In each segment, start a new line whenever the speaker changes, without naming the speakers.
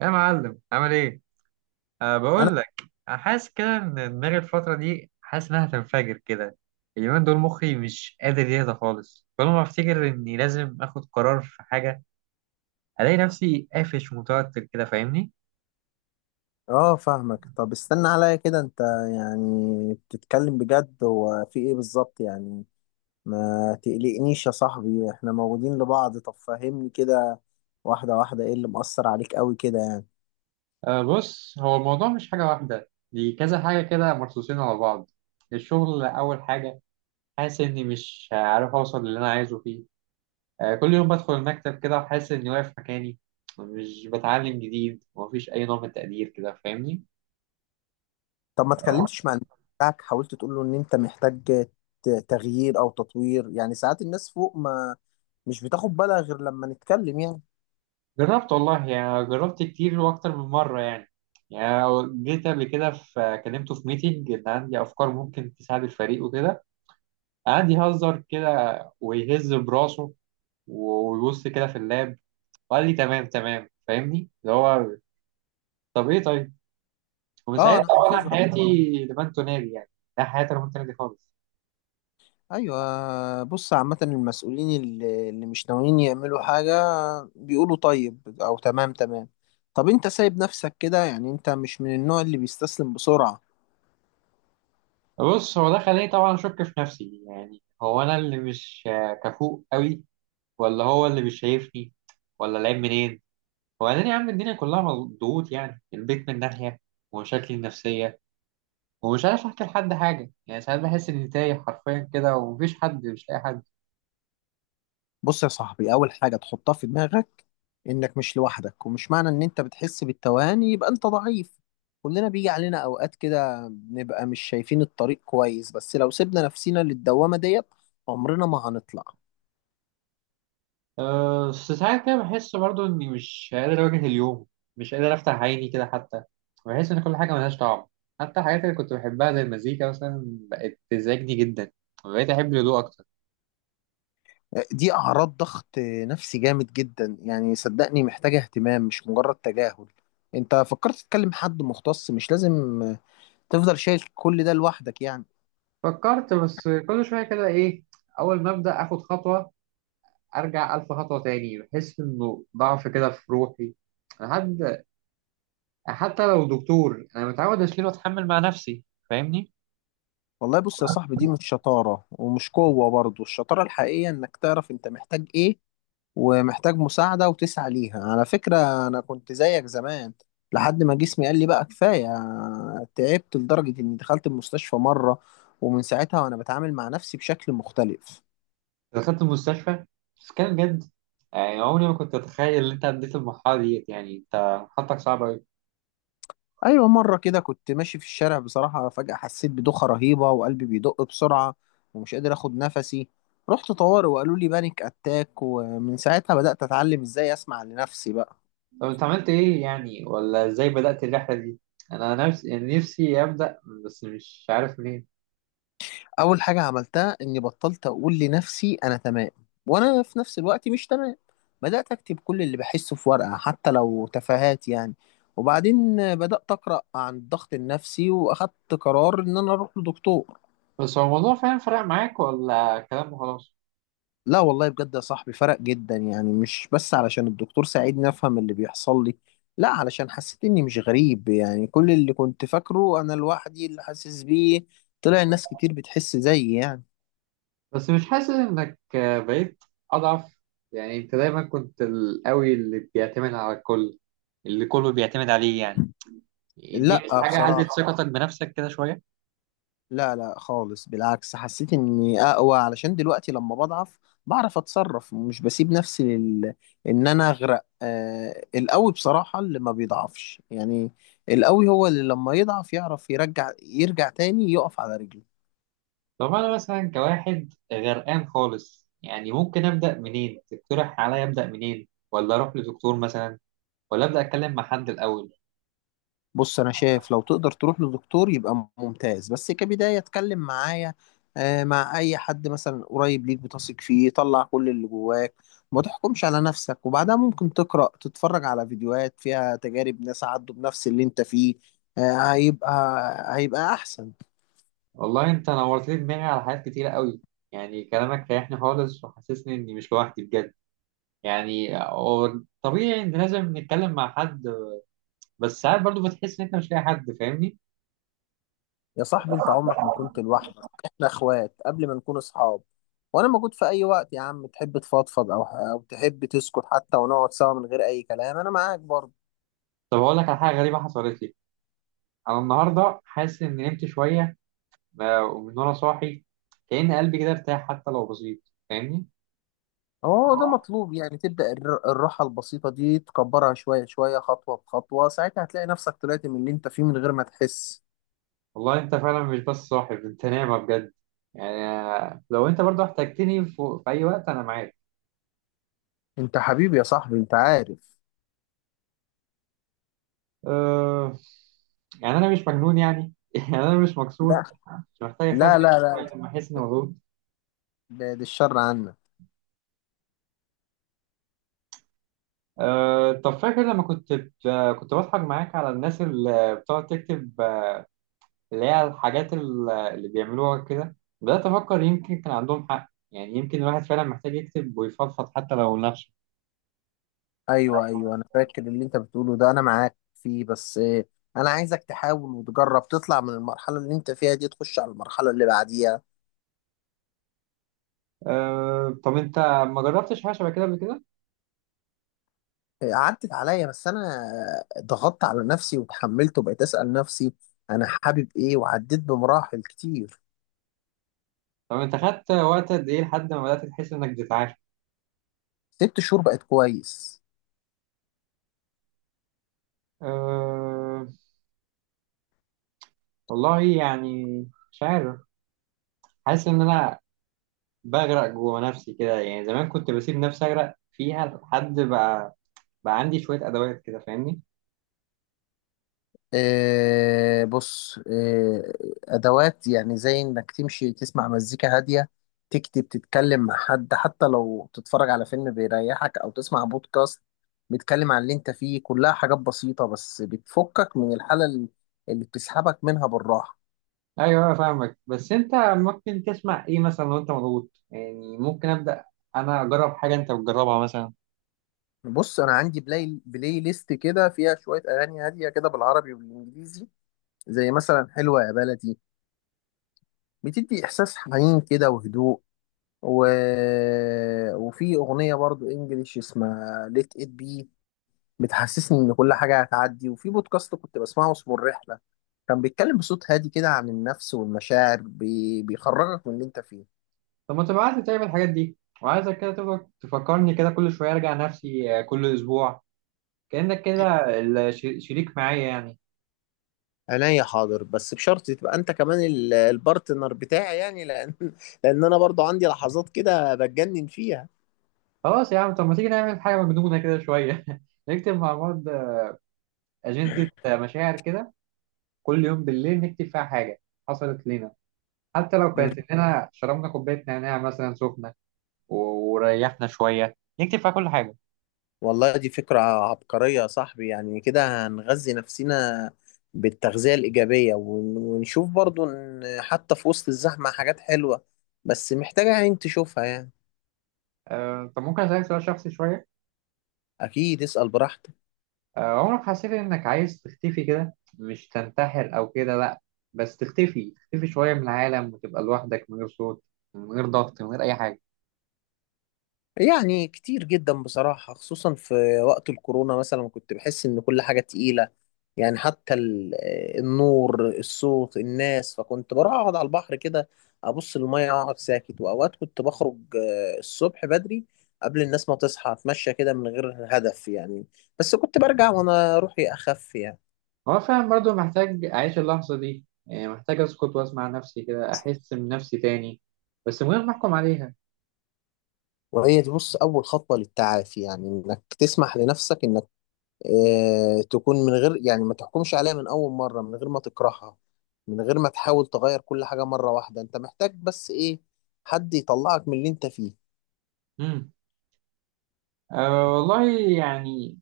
يا معلم، عامل ايه؟ أه،
انا.
بقول لك. حاسس كده ان دماغي الفترة دي، حاسس انها هتنفجر كده. اليومين دول مخي مش قادر يهدى خالص. كل ما افتكر اني لازم اخد قرار في حاجة، الاقي نفسي قافش ومتوتر كده، فاهمني؟
اه، فاهمك. طب استنى عليا كده انت، يعني بتتكلم بجد، هو في ايه بالظبط يعني؟ ما تقلقنيش يا صاحبي، احنا موجودين لبعض. طب فهمني كده، واحدة واحدة، ايه اللي مأثر عليك قوي كده يعني؟
آه، بص، هو الموضوع مش حاجة واحدة، دي كذا حاجة كده مرصوصين على بعض. الشغل أول حاجة، حاسس إني مش عارف أوصل للي أنا عايزه فيه. آه، كل يوم بدخل المكتب كده وحاسس إني واقف مكاني، مش بتعلم جديد ومفيش أي نوع من التقدير كده، فاهمني.
طب ما اتكلمتش مع الناس بتاعك؟ حاولت تقول له ان انت محتاج تغيير او تطوير، يعني ساعات الناس فوق، ما مش بتاخد بالها غير لما نتكلم يعني.
جربت والله، يعني جربت كتير واكتر من مره يعني. يعني جيت قبل كده في كلمته في ميتنج ان عندي افكار ممكن تساعد الفريق وكده. قعد يهزر كده ويهز براسه ويبص كده في اللاب، وقال لي تمام تمام، فاهمني؟ اللي هو طب ايه طيب. ومن
اه،
ساعتها
انا
طبعا
حافظها.
حياتي لمن تنادي يعني. لا، حياتي لمن تنادي خالص.
ايوه، بص، عامة المسؤولين اللي مش ناويين يعملوا حاجة بيقولوا طيب او تمام تمام. طب انت سايب نفسك كده يعني؟ انت مش من النوع اللي بيستسلم بسرعة.
بص، هو ده خلاني طبعا اشك في نفسي. يعني هو انا اللي مش كفؤ قوي، ولا هو اللي مش شايفني، ولا العيب منين؟ وبعدين يا عم، الدنيا كلها مضغوط يعني. البيت من ناحية، ومشاكلي النفسية، ومش عارف أحكي لحد حاجة. يعني ساعات بحس إني تايه حرفيا كده ومفيش حد، مش لاقي حد.
بص يا صاحبي، اول حاجة تحطها في دماغك انك مش لوحدك، ومش معنى ان انت بتحس بالتوهان يبقى انت ضعيف. كلنا بيجي علينا اوقات كده بنبقى مش شايفين الطريق كويس، بس لو سيبنا نفسنا للدوامة ديت عمرنا ما هنطلع.
أه، بس ساعات كده بحس برضو إني مش قادر أواجه اليوم، مش قادر أفتح عيني كده حتى. بحس إن كل حاجة ملهاش طعم، حتى الحاجات اللي كنت بحبها زي المزيكا مثلا، بقت تزعجني جدا، وبقيت أحب الهدوء أكتر.
دي أعراض ضغط نفسي جامد جدا، يعني صدقني محتاجة اهتمام مش مجرد تجاهل. انت فكرت تتكلم حد مختص؟ مش لازم تفضل شايل كل ده لوحدك يعني.
فكرت، بس كل شوية كده إيه، أول ما أبدأ آخد خطوة، ارجع الف خطوه تاني. بحس انه ضعف كده في روحي. انا حد، حتى لو دكتور، انا متعود اشيل واتحمل مع نفسي، فاهمني.
والله، بص يا صاحبي، دي مش شطارة ومش قوة برضه، الشطارة الحقيقية انك تعرف انت محتاج ايه ومحتاج مساعدة وتسعى ليها. على فكرة، انا كنت زيك زمان لحد ما جسمي قال لي بقى كفاية. تعبت لدرجة اني دخلت المستشفى مرة، ومن ساعتها وانا بتعامل مع نفسي بشكل مختلف.
دخلت المستشفى؟ بس كان بجد؟ يعني عمري ما كنت اتخيل ان انت عديت المرحله ديت. يعني انت حالتك صعبه قوي.
ايوه، مره كده كنت ماشي في الشارع بصراحه، فجاه حسيت بدوخه رهيبه وقلبي بيدق بسرعه ومش قادر اخد نفسي. رحت طوارئ وقالوا لي بانيك اتاك، ومن ساعتها بدات اتعلم ازاي اسمع لنفسي بقى.
طب انت عملت ايه يعني؟ ولا ازاي بدات الرحله دي؟ انا نفسي، يعني نفسي ابدا، بس مش عارف منين.
اول حاجه عملتها اني بطلت اقول لنفسي انا تمام، وانا في نفس الوقت مش تمام. بدات اكتب كل اللي بحسه في ورقه حتى لو تفاهات يعني، وبعدين بدات اقرا عن الضغط النفسي واخدت قرار ان انا اروح لدكتور.
بس هو الموضوع فعلا فرق معاك، ولا كلام وخلاص؟
لا والله، بجد يا صاحبي، فرق جدا، يعني مش بس علشان الدكتور ساعدني افهم اللي بيحصل لي، لا علشان حسيت اني مش غريب، يعني كل اللي كنت فاكره انا لوحدي اللي حاسس بيه، طلع الناس كتير بتحس زيي يعني.
بس مش حاسس انك بقيت اضعف؟ يعني انت دايما كنت القوي اللي بيعتمد على الكل، اللي كله بيعتمد عليه يعني. دي مش
لا
حاجة هزت
بصراحة،
ثقتك بنفسك كده شوية؟
لا، لا، خالص، بالعكس حسيت اني اقوى، علشان دلوقتي لما بضعف بعرف اتصرف، مش بسيب نفسي ان انا اغرق. القوي بصراحة اللي ما بيضعفش يعني، القوي هو اللي لما يضعف يعرف يرجع تاني يقف على رجله.
طب انا مثلا كواحد غرقان خالص يعني، ممكن ابدأ منين؟ تقترح عليا ابدأ منين؟ ولا اروح لدكتور مثلا، ولا ابدأ اتكلم مع حد الاول؟
بص، انا شايف لو تقدر تروح لدكتور يبقى ممتاز، بس كبداية اتكلم معايا، مع اي حد مثلا قريب ليك بتثق فيه، طلع كل اللي جواك. ما تحكمش على نفسك، وبعدها ممكن تقرأ تتفرج على فيديوهات فيها تجارب ناس عدوا بنفس اللي انت فيه. آه، هيبقى هيبقى احسن.
والله انت نورت لي دماغي على حاجات كتيرة قوي. يعني كلامك ريحني خالص وحسسني اني مش لوحدي بجد. يعني هو طبيعي ان لازم نتكلم مع حد، بس ساعات برضو بتحس ان انت مش لاقي حد، فاهمني.
يا صاحبي، انت عمرك ما كنت لوحدك، احنا اخوات قبل ما نكون اصحاب. وانا موجود في اي وقت يا عم، تحب تفضفض او تحب تسكت حتى، ونقعد سوا من غير اي كلام، انا معاك برضه.
طب اقول لك على حاجه غريبه حصلت لي. انا النهارده حاسس اني نمت شويه. ومن وانا صاحي، كأن قلبي كده ارتاح، حتى لو بسيط، فاهمني.
هو ده مطلوب، يعني تبدأ الراحة البسيطة دي تكبرها شوية شوية خطوة بخطوة، ساعتها هتلاقي نفسك طلعت من اللي انت فيه من غير ما تحس.
والله انت فعلا مش بس صاحي، انت نايمه بجد. يعني آه، لو انت برضو احتجتني في اي وقت انا معاك.
انت حبيبي يا صاحبي، انت عارف.
أه... يعني انا مش مجنون يعني يعني انا مش مكسور،
لا،
مش محتاج
لا،
اخبي
لا، لا،
لما احس اني مضغوط.
بعد الشر عنا.
طب فاكر لما كنت بضحك معاك على الناس اللي بتقعد تكتب، اللي هي الحاجات اللي بيعملوها كده؟ بدأت أفكر يمكن كان عندهم حق. يعني يمكن الواحد فعلا محتاج يكتب ويفضفض حتى لو لنفسه.
ايوه، ايوه، انا فاكر اللي انت بتقوله ده، انا معاك فيه، بس انا عايزك تحاول وتجرب تطلع من المرحلة اللي انت فيها دي، تخش على المرحلة اللي بعديها.
أه طب أنت، ما جربتش حاجة شبه كده قبل كده؟
اه، عدت عليا، بس انا اه، ضغطت على نفسي وتحملت وبقيت اسأل نفسي انا حابب ايه، وعديت بمراحل كتير.
طب أنت خدت وقت قد إيه لحد ما بدأت تحس إنك بتتعافى؟
6 شهور بقت كويس.
أه، والله يعني مش عارف. حاسس إن أنا بغرق جوه نفسي كده. يعني زمان كنت بسيب نفسي أغرق فيها، لحد بقى بقى عندي شوية أدوات كده، فاهمني؟
آه، بص، أدوات يعني زي إنك تمشي تسمع مزيكا هادية، تكتب، تتكلم مع حد، حتى لو تتفرج على فيلم بيريحك أو تسمع بودكاست بيتكلم عن اللي أنت فيه، كلها حاجات بسيطة بس بتفكك من الحالة اللي بتسحبك منها بالراحة.
ايوه انا فاهمك، بس انت ممكن تسمع ايه مثلا لو انت مضغوط؟ يعني ممكن ابدا انا اجرب حاجه انت بتجربها مثلا.
بص، أنا عندي بلاي ليست كده فيها شوية أغاني هادية كده بالعربي والإنجليزي، زي مثلا حلوة يا بلدي، بتدي إحساس حنين كده وهدوء. و... وفي اغنيه برضو انجليش اسمها ليت ات بي، بتحسسني ان كل حاجه هتعدي. وفي بودكاست كنت بسمعه اسمه الرحله، كان بيتكلم بصوت هادي كده عن النفس والمشاعر، بيخرجك من اللي انت فيه.
طب ما تبعت لي طيب الحاجات دي، وعايزك كده تفكر تفكرني كده كل شويه ارجع نفسي. آه، كل اسبوع، كانك كده شريك معايا يعني.
عينيا حاضر، بس بشرط تبقى انت كمان البارتنر بتاعي يعني، لان لان انا برضو عندي لحظات كده بتجنن فيها.
خلاص يا عم، طب ما تيجي نعمل حاجه مجنونه كده شويه نكتب مع بعض اجنده مشاعر كده. كل يوم بالليل نكتب فيها حاجه حصلت لنا، حتى لو كانت اننا شربنا كوبايه نعناع مثلا سخنه وريحنا شويه، نكتب فيها كل حاجه.
والله دي فكرة عبقرية يا صاحبي، يعني كده هنغذي نفسنا بالتغذية الإيجابية، ونشوف برضو إن حتى في وسط الزحمة حاجات حلوة، بس محتاجة عين تشوفها يعني.
آه، طب ممكن أسألك سؤال شخصي شوية؟
أكيد، اسأل براحتك.
آه، عمرك حسيت إنك عايز تختفي كده؟ مش تنتحر أو كده، لأ، بس تختفي، تختفي شوية من العالم، وتبقى لوحدك من غير صوت، من غير ضغط، من غير أي حاجة.
يعني كتير جدا بصراحة، خصوصا في وقت الكورونا مثلا كنت بحس إن كل حاجة تقيلة، يعني حتى النور الصوت الناس، فكنت بروح أقعد على البحر كده، أبص للمية أقعد ساكت، وأوقات كنت بخرج الصبح بدري قبل الناس ما تصحى أتمشى كده من غير هدف يعني، بس كنت برجع وأنا روحي أخف يعني.
هو فعلا برضو محتاج أعيش اللحظة دي. يعني محتاج أسكت وأسمع نفسي كده، أحس بنفسي تاني، بس من غير ما أحكم عليها.
وهي دي بص أول خطوة للتعافي، يعني إنك تسمح لنفسك إنك تكون من غير، يعني ما تحكمش عليها من أول مرة، من غير ما تكرهها، من غير ما تحاول تغير كل حاجة مرة واحدة. أنت محتاج بس إيه؟ حد يطلعك من اللي أنت فيه.
مم. أه والله. يعني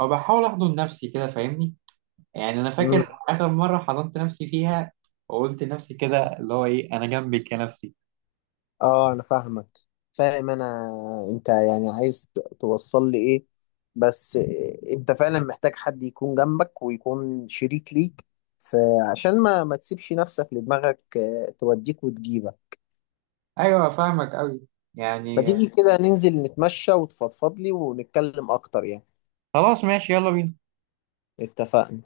أو بحاول أحضن نفسي كده، فاهمني. يعني أنا
مم.
فاكر آخر مرة حضنت نفسي فيها، وقلت لنفسي كده اللي هو إيه، أنا جنبك يا نفسي.
آه، أنا فاهمك، فاهم أنا. أنت يعني عايز توصل لي إيه؟ بس أنت فعلا محتاج حد يكون جنبك ويكون شريك ليك، فعشان ما تسيبش نفسك لدماغك توديك وتجيبك.
ايوه فاهمك قوي
ما
يعني.
تيجي كده ننزل نتمشى وتفضفض لي ونتكلم أكتر يعني؟
خلاص، ماشي، يلا بينا.
اتفقنا.